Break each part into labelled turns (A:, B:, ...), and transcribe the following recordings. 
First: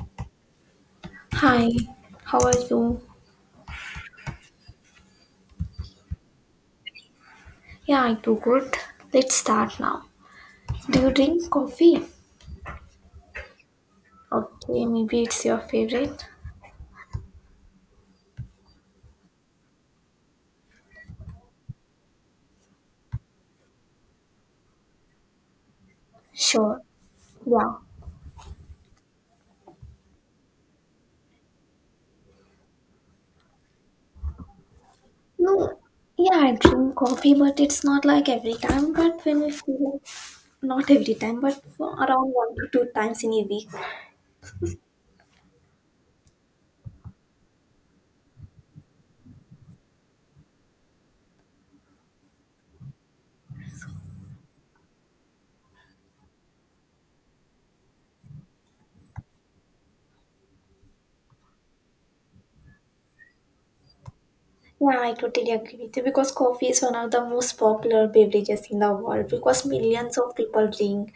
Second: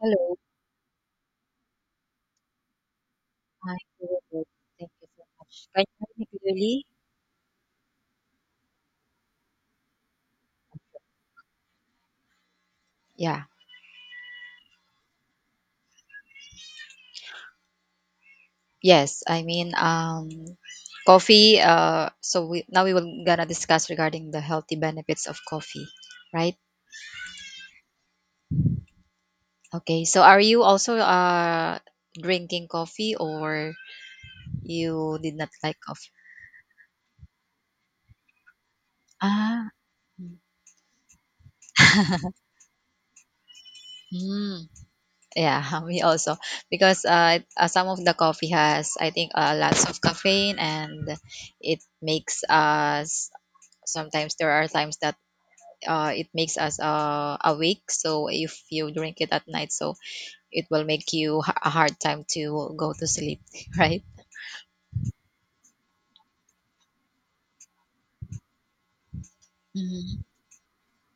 A: Hello.
B: Hi, how are you?
A: Hi, very good. Thank you so much. Can you hear me clearly?
B: Yeah, I do good. Let's start now. Do you drink coffee?
A: Yeah.
B: Okay, maybe it's your favorite.
A: Yes. Coffee. So we now we will gonna discuss regarding the healthy benefits of coffee, right?
B: Sure. Yeah.
A: Okay. So are you also drinking coffee or you did not
B: No.
A: like coffee?
B: Yeah, I drink coffee, but it's not like every time. But when we
A: Ah.
B: feel like, not every time, but for around one to two times in a week.
A: Mm, yeah, me also. Because some of the coffee has, I think, lots of caffeine and it makes us sometimes there are times that it makes us awake, so if you drink it at night, so it will make you a hard time to go to sleep right.
B: Yeah, I totally agree with you because coffee is one of the most popular beverages in the world because millions
A: Mm-hmm.
B: of people drink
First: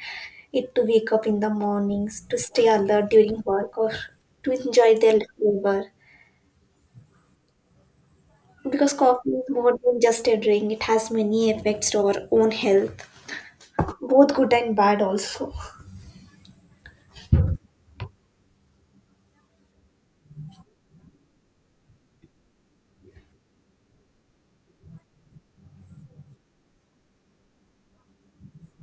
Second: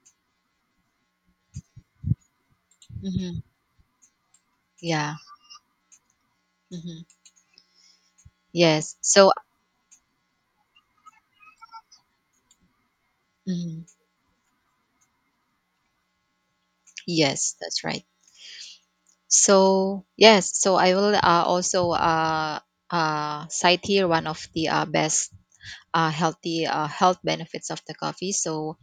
B: it to wake up in the mornings, to stay alert
A: Mm-hmm.
B: during work, or to enjoy
A: Yeah.
B: their flavor.
A: Mm-hmm.
B: Because
A: Yes,
B: coffee
A: so.
B: is more than just a drink, it has many effects to our own health,
A: Mm-hmm.
B: both good and bad, also.
A: Yes, that's right. So yes, so I will also cite here one of the best healthy health benefits of the coffee. So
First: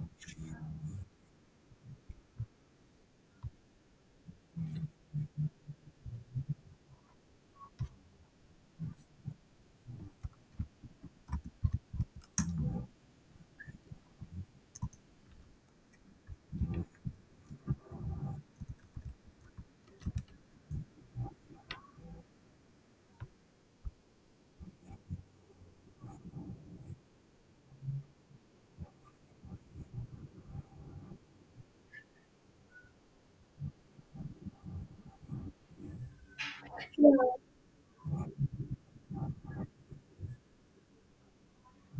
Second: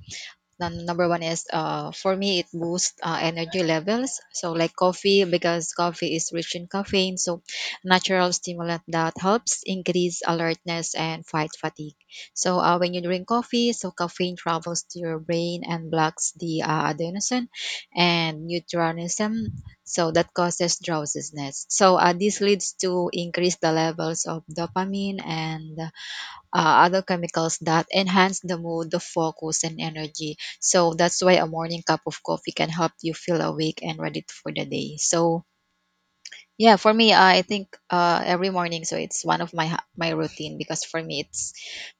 A: then number one is, for me, it boosts energy levels. So like coffee, because coffee is rich in caffeine, so natural stimulant that helps increase alertness and fight fatigue. So when you drink coffee, so caffeine travels to your brain and blocks the adenosine and neurotransmission, so that causes drowsiness. So this leads to increase the levels of dopamine and other chemicals that enhance the mood, the focus, and energy. So that's why a morning cup of coffee can help you feel awake and ready for the day. So yeah, for
B: Yeah,
A: me, I think every morning, so it's one of my my routine, because for me, it's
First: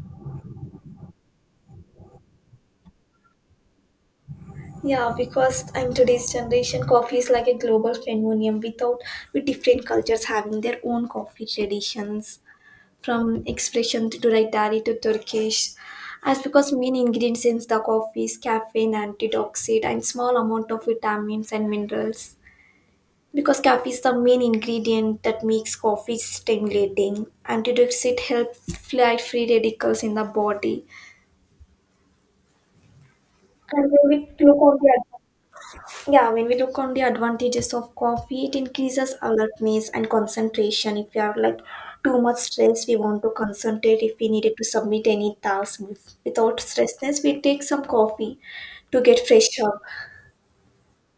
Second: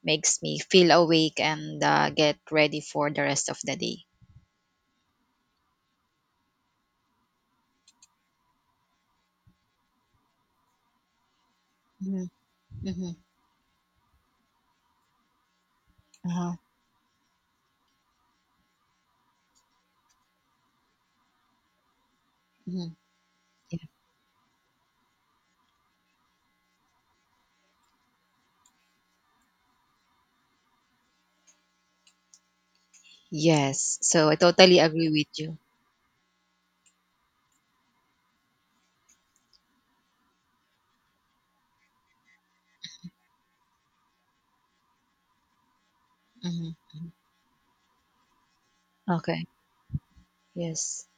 A: makes me feel awake and get ready for the rest of the day.
B: yeah, because in today's generation, coffee is like a global phenomenon without with different cultures having their own coffee
A: Mhm.
B: traditions.
A: Mhm.
B: From expression to dietary to Turkish, as
A: Uh-huh.
B: because main ingredients in the coffee is caffeine, antioxidant, and small amount of vitamins and minerals.
A: Mhm.
B: Because
A: Yeah.
B: caffeine is the main ingredient that makes coffee stimulating, antioxidant helps fight free radicals in the body. And
A: Yes,
B: when we
A: so I
B: look on
A: totally
B: the
A: agree
B: other.
A: with you.
B: Yeah, when we look on the advantages of coffee, it increases alertness and concentration. If we are like too much stress, we want to concentrate. If we needed to submit any task without
A: Hmm.
B: stressness, we take some coffee to get
A: Okay.
B: fresh up.
A: Yes.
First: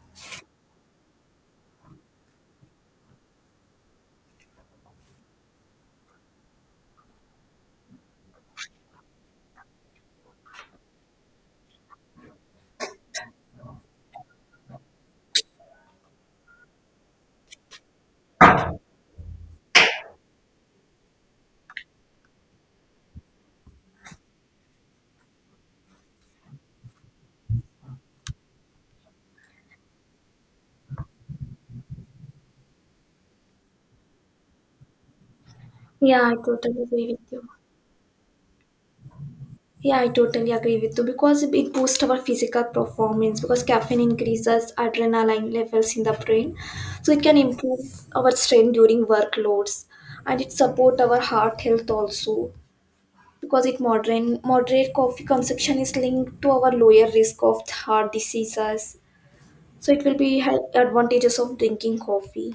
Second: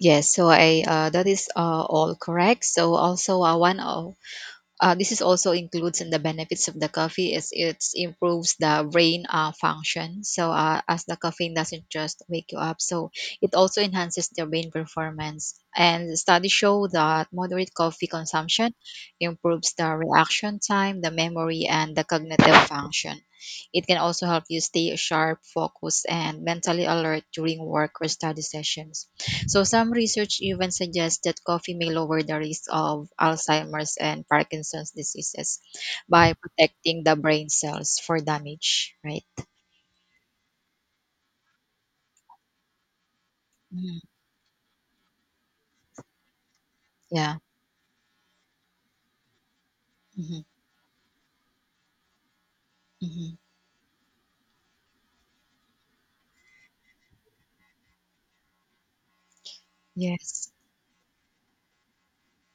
A: Yes, so I, that is all correct. So also, one of this is also includes in the benefits of the coffee is it improves the brain function. So as the caffeine doesn't just wake you up, so it also enhances the brain performance. And studies show that moderate coffee consumption improves the reaction time, the memory, and the cognitive function. It can also help you stay sharp, focused, and mentally alert during work or study sessions. So some research even suggests that coffee may lower the risk of Alzheimer's and Parkinson's diseases
B: Yeah,
A: by
B: I totally
A: protecting
B: agree
A: the
B: with you.
A: brain cells for damage, right?
B: Yeah, I totally agree with you because it boosts our physical performance because caffeine
A: Mhm.
B: increases adrenaline levels in the brain, so it can
A: Yeah.
B: improve our strength during workloads, and
A: Hmm.
B: it support our heart health also
A: Hmm.
B: because it modern moderate coffee consumption is linked to our lower risk of heart diseases, so it will be
A: Yes.
B: advantages of drinking coffee.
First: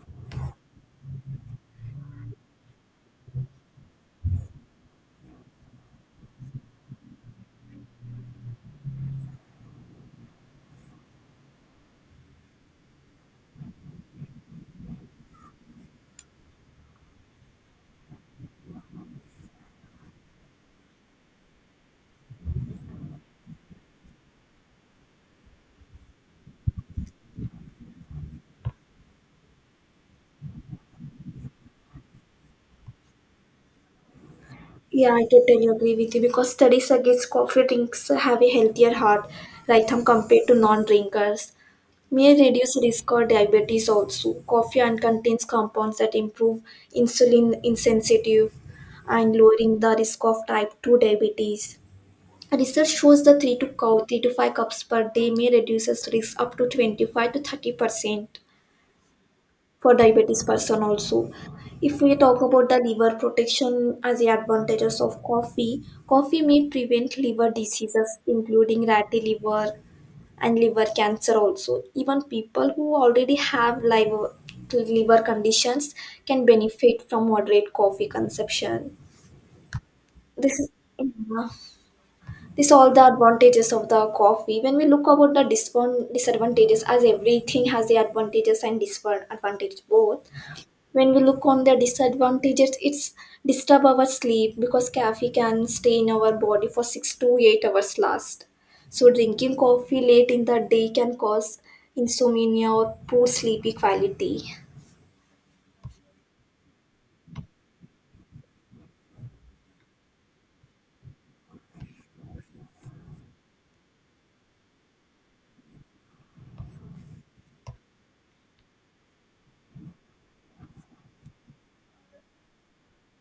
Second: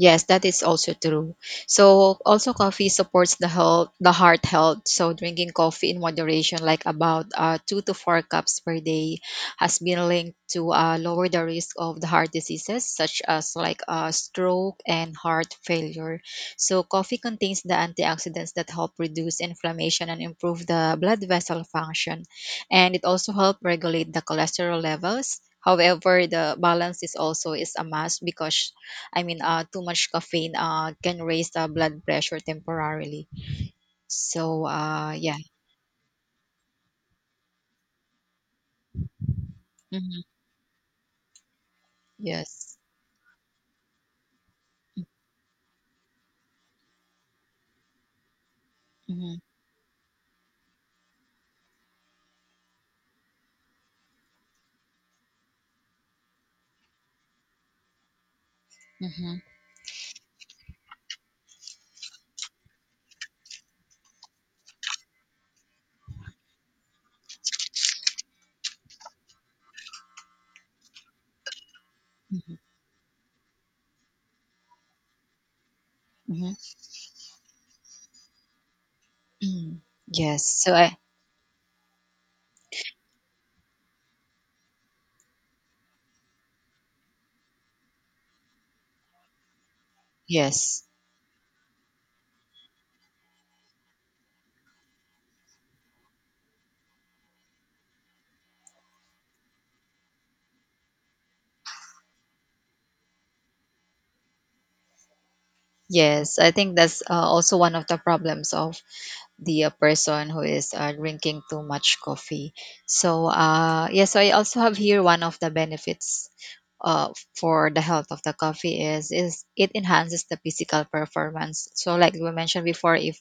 A: Yes, that is also true. So also coffee supports the health, the heart health. So drinking coffee in moderation, like about two to four cups per day, has been linked to lower the risk of the heart diseases such as like stroke and heart failure. So coffee contains the antioxidants that help reduce inflammation and improve the blood vessel function, and it also help regulate the cholesterol levels. However, the balance is also is a must, because too much caffeine can raise the blood pressure temporarily. So,
B: Yeah, I
A: yeah.
B: totally agree with you because studies against coffee drinks have a healthier heart rhythm
A: Hmm.
B: compared to non-drinkers. May reduce
A: Yes.
B: risk of diabetes also. Coffee and contains compounds that improve insulin insensitive and
A: Hmm.
B: lowering the risk of type 2 diabetes. Research shows the 3 to 5 cups per day may reduces risk up to 25 to 30%
A: Hmm.
B: for diabetes person also. If we talk about the liver protection as the advantages of coffee, coffee may prevent liver diseases including ratty liver and liver cancer also. Even
A: Hmm.
B: people who already have liver, liver conditions can benefit from moderate coffee consumption.
A: Hmm.
B: This
A: Yes.
B: is
A: So, I,
B: uh, This all the advantages of the coffee. When we look about the disadvantages, as everything has the advantages and disadvantages both.
A: yes.
B: When we look on the disadvantages, it's disturb our sleep because caffeine can stay in our body for 6 to 8 hours last. So drinking coffee late in the day can cause insomnia or poor sleepy quality.
A: Yes. I think that's also one of the problems of the person who is drinking too much coffee. So, yeah. So, I also have here one of the benefits. Uh, for the health of the coffee is it enhances the physical performance. So like we mentioned before, if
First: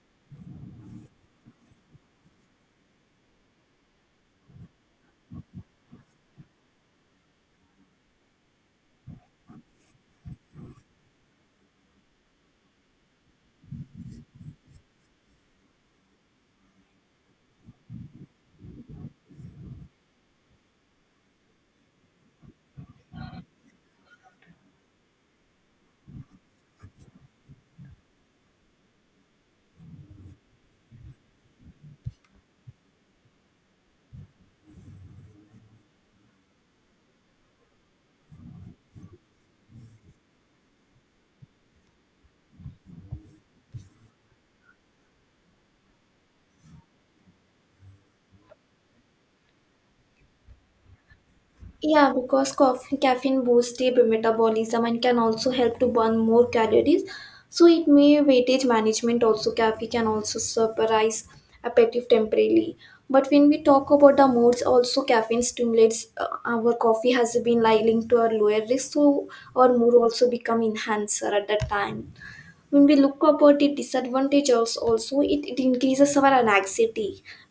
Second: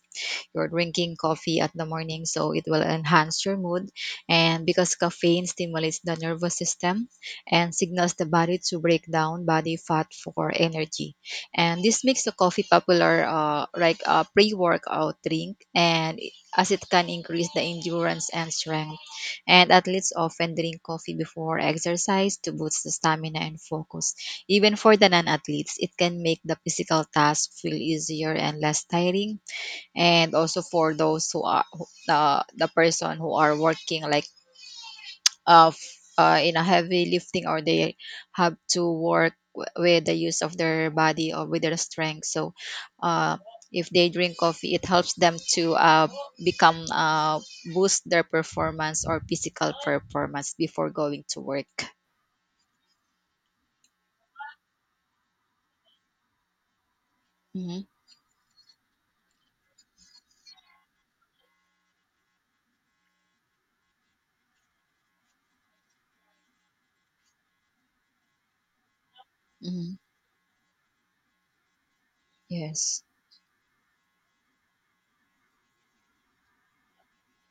A: you're drinking coffee at the morning, so it will enhance your mood. And because caffeine stimulates the nervous system and signals the body to break down body fat for energy. And this makes the coffee popular, like a pre workout drink, as it can increase the endurance and strength. And athletes often drink coffee before exercise to boost the stamina and focus. Even for the non athletes, it can make the physical task feel easier and less tiring, and also for those who, the person who are working like in a heavy lifting, or they have to work with the use of their body or with their strength. So uh if they drink coffee, it helps them to become boost their performance or physical performance before going to work.
B: Yeah, because coffee, caffeine boosts the metabolism and can also help to burn more calories. So
A: Hmm.
B: it may weightage management also. Caffeine can also suppress appetite temporarily. But when we talk about the moods, also caffeine stimulates, our coffee has been like linked to our lower risk, so our mood
A: Hmm.
B: also become enhancer at that time. When we
A: Yes.
B: look about the disadvantage also, it increases our anxiety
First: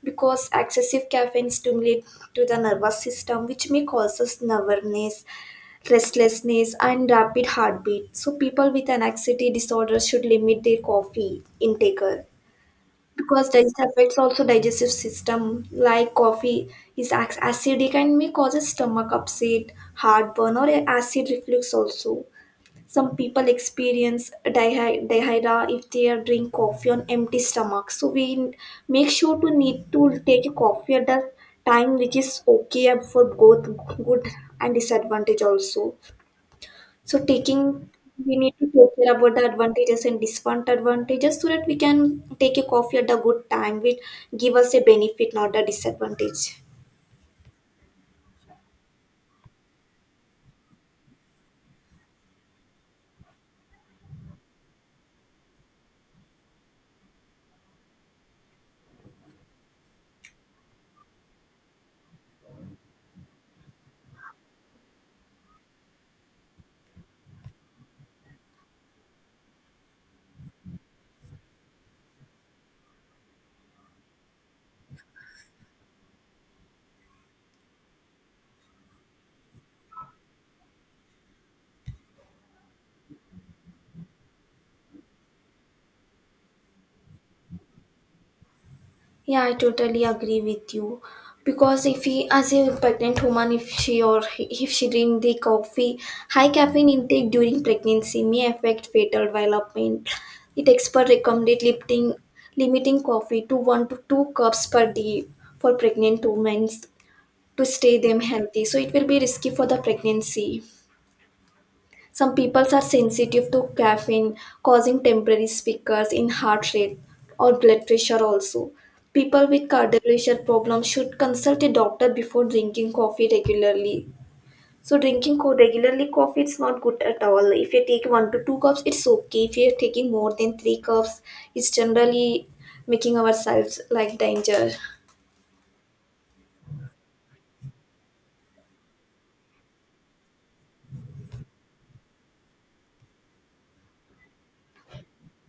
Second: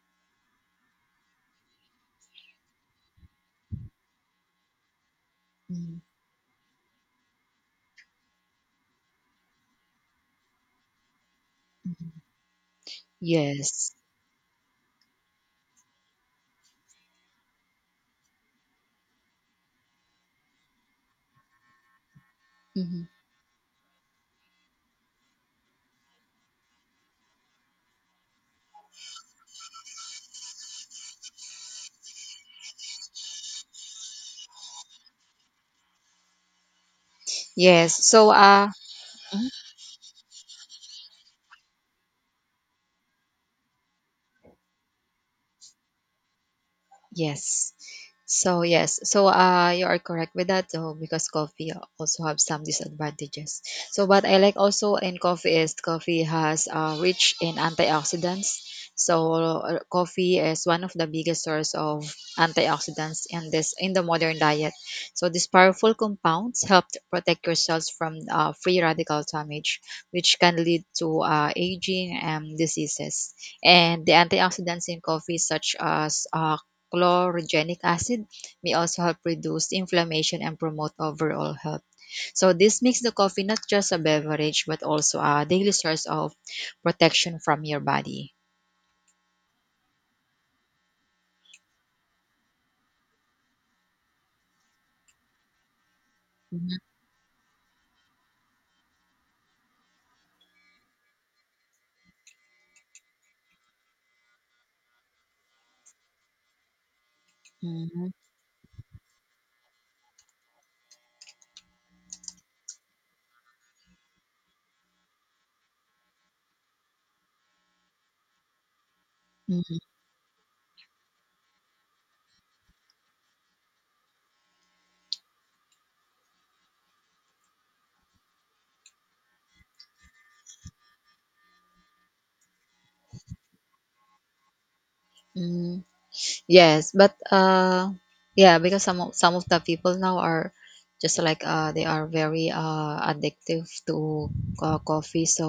B: because excessive caffeine stimulates to the nervous system which may causes nervousness,
A: Mhm.
B: restlessness, and rapid heartbeat. So people with an anxiety disorder should limit their coffee intake
A: Mhm.
B: because this
A: Yes.
B: affects also digestive system. Like coffee is acidic and may cause stomach upset, heartburn, or acid reflux also.
A: Mhm.
B: Some people experience diarrhea if they are drink coffee on empty stomach, so make sure to need to take a coffee at the time which is okay, and for both good and disadvantage also. So taking,
A: Yes, so
B: we need to take care about the advantages and disadvantages so that we can take a coffee at the good time which give us a benefit, not a disadvantage.
A: yes. So yes, so you are correct with that, though, because coffee also have some disadvantages. So what I like also in coffee is coffee has rich in antioxidants. So coffee is one of the biggest source of antioxidants in the modern diet. So these powerful compounds help to protect your cells from free radical damage, which can lead to aging and diseases. And the antioxidants in coffee, such as chlorogenic acid, may also help reduce inflammation and promote overall health. So this makes the coffee not just a beverage but also a daily source of protection from your body.
B: Yeah, I totally agree with you. Because if he, as a pregnant woman, if she or if she drink the coffee, high
A: Mhm.
B: caffeine intake during pregnancy may affect fetal development. It expert recommended limiting coffee to one to two cups per day for pregnant women to stay
A: Mhm.
B: them healthy. So it will be risky for the pregnancy. Some people are sensitive to caffeine, causing temporary speakers in heart rate or blood pressure also. People with cardiovascular problems should consult a doctor before drinking coffee regularly. So drinking regularly coffee is not good at all. If you take one to two cups, it's okay. If you're taking more than three cups, it's generally making ourselves like danger.
A: Mhm. Yes, but yeah, because some of the people now are just like they are very addictive to coffee. So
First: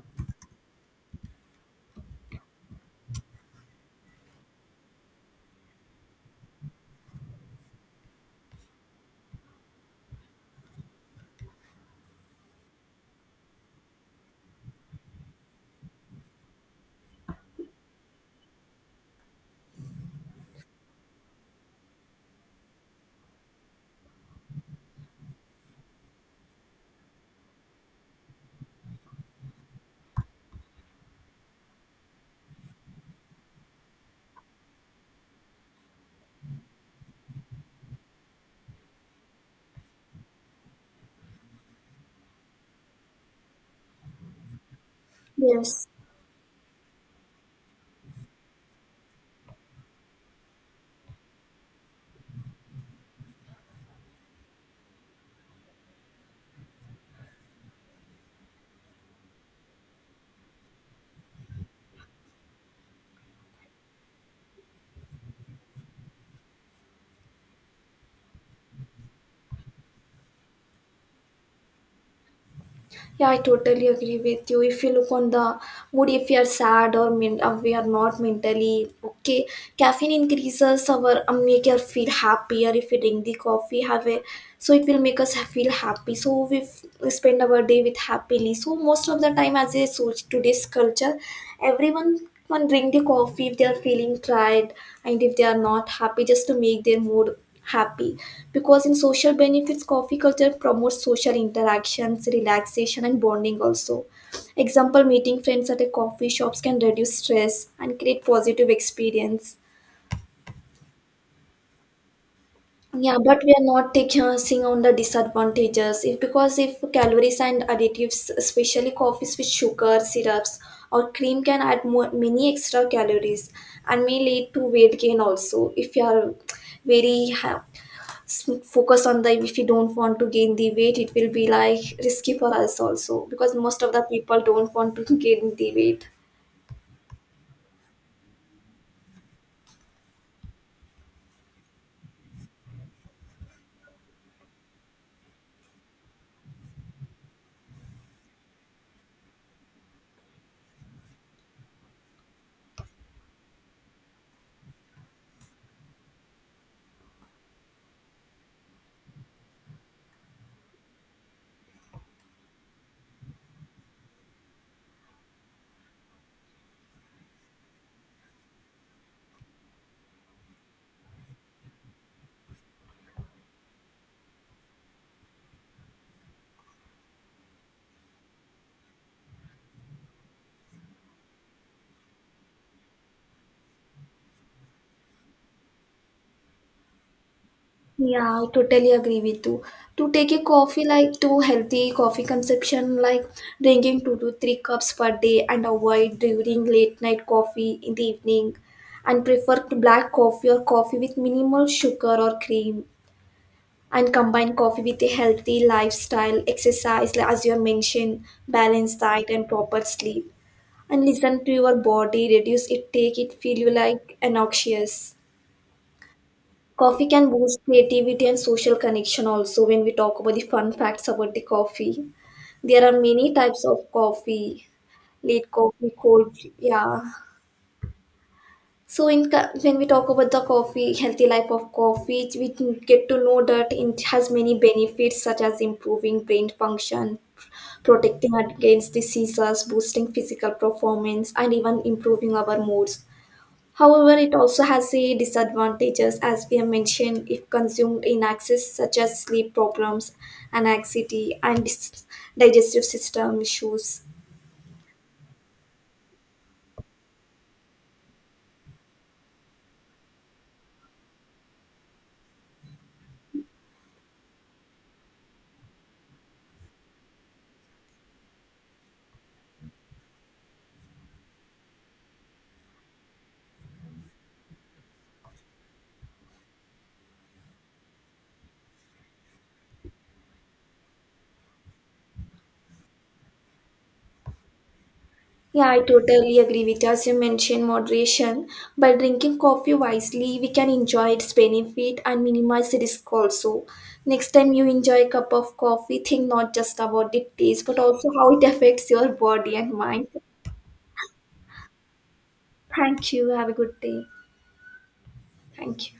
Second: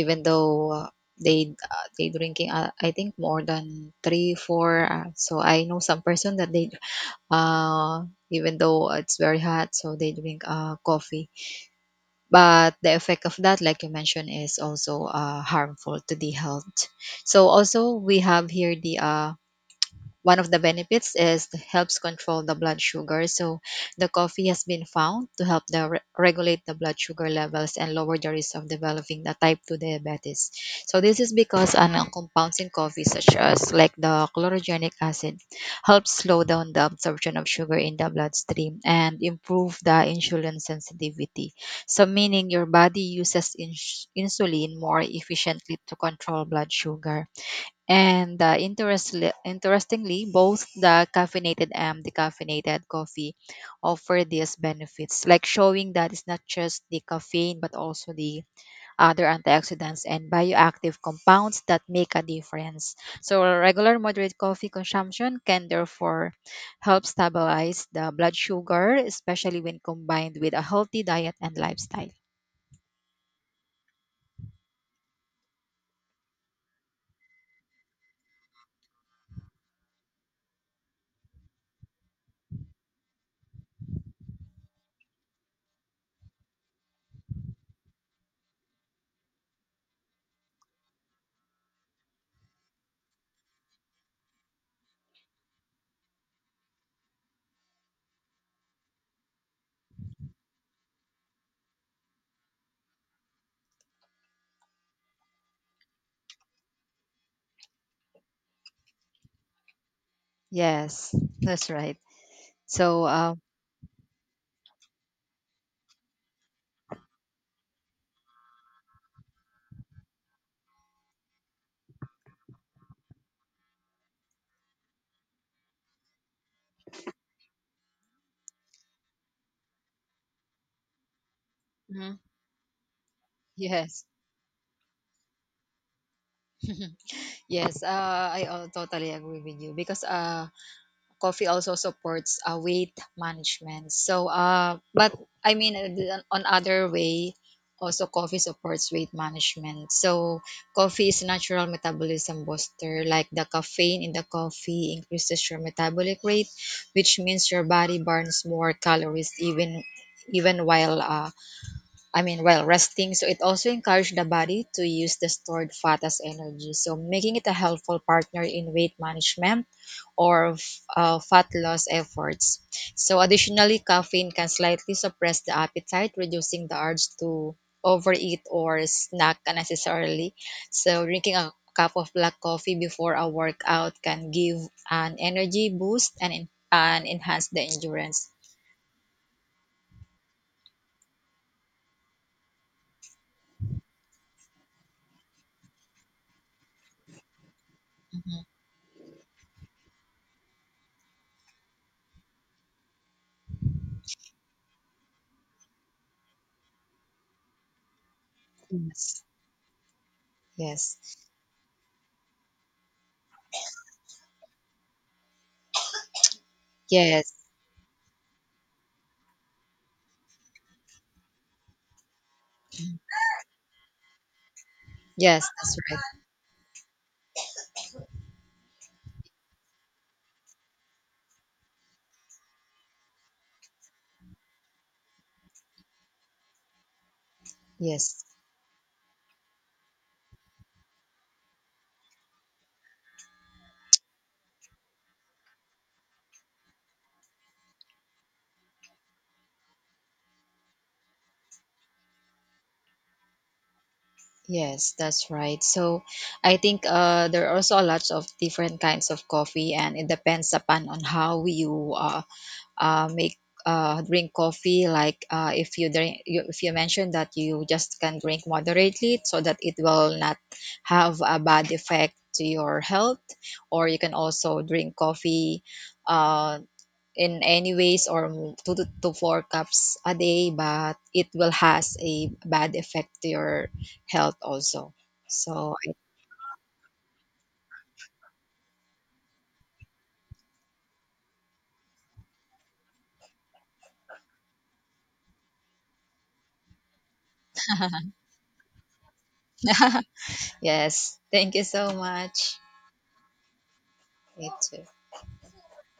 A: even though they drinking I think more than 3 4 so I know some person that they, uh, even though it's very hot, so they drink coffee. But the effect of that, like you mentioned, is also harmful to the health. So also we have here the one of the benefits is it helps control the blood sugar. So the coffee has been found to help regulate the blood sugar levels and lower the risk of developing the type 2 diabetes. So this is because an compounds in coffee, such as like the chlorogenic acid, helps slow down the absorption of sugar in the bloodstream and improve the insulin sensitivity. So meaning your body uses insulin more efficiently
B: Yes.
A: to control blood sugar. And interestingly, both the caffeinated and decaffeinated coffee offer these benefits, like showing that it's not just the caffeine, but also the other antioxidants and bioactive compounds that make a difference. So regular moderate coffee consumption can therefore help stabilize the blood sugar, especially when combined with a healthy diet and lifestyle.
B: Yeah, I totally agree with you. If you look on the mood, if you are sad or we are not mentally okay, caffeine increases our make us feel happier. If we drink the coffee, have a so it will make us feel happy. So we spend our day with happily. So most of the time, as a so today's culture, everyone can drink the coffee if they are feeling tired and if they are not happy, just to make their mood happy. Because in social benefits, coffee culture promotes social interactions, relaxation, and bonding also. Example, meeting friends at a coffee shops can reduce stress and create positive experience.
A: Yes, that's right. So,
B: Yeah, but we are not taking on the disadvantages. If because if calories and additives, especially coffees with sugar, syrups, or cream, can add more, many extra calories and may lead to weight gain also. If you are very focused on the if you don't want to gain the weight, it will be like
A: mhm,
B: risky for us also because most of the
A: yes.
B: people don't want to gain the weight.
A: Yes, I totally agree with you, because coffee also supports weight management. So, but on other way, also coffee supports weight management. So coffee is natural metabolism booster. Like the caffeine in the coffee increases your metabolic rate, which means your body burns more calories even while while resting. So it also encouraged the body to use the stored fat as energy, so making it a helpful partner in weight management or fat loss efforts. So additionally, caffeine can slightly suppress the appetite, reducing the urge to overeat or snack unnecessarily. So drinking a cup of black coffee before a workout can give an energy boost and enhance the endurance.
B: Yeah, I totally agree with you. To take a coffee like to healthy coffee consumption, like drinking two to three cups per day and avoid during late night coffee in the evening and prefer to black coffee or coffee with minimal sugar or cream and combine coffee with a healthy lifestyle, exercise like as you have mentioned, balanced
A: Yes.
B: diet and proper sleep. And
A: Yes.
B: listen to your body, reduce it, take it, feel you like anxious. Coffee can
A: Yes.
B: boost creativity and social connection also when we talk about the fun facts about the coffee. There are many types of coffee,
A: Yes,
B: late
A: that's
B: coffee,
A: right.
B: cold, yeah. So when we talk about the coffee, healthy life of coffee, we can get to know that it has many benefits such as improving brain function,
A: Yes,
B: protecting against diseases, boosting physical performance, and even improving our moods. However, it also has a disadvantages, as we have mentioned, if consumed in excess, such as sleep problems, anxiety, and digestive system issues.
A: yes, that's right. So I think there are also lots of different kinds of coffee, and it depends upon on how you, make drink coffee. Like if you drink, you, if you mentioned that you just can drink moderately, so that it will not have a bad effect to your health, or you can also drink coffee. Uh, in any ways or to four cups a day, but it will has a bad effect to your health also.
B: Yeah,
A: So
B: I totally agree with you. As you mentioned, moderation. By drinking coffee wisely, we can enjoy its benefit and minimize the risk also. Next time you enjoy a cup of coffee, think not just about the taste, but also how it affects your body and mind.
A: yes, thank you so much.
B: Thank you. Have a good day.
A: Me too.
B: Thank you.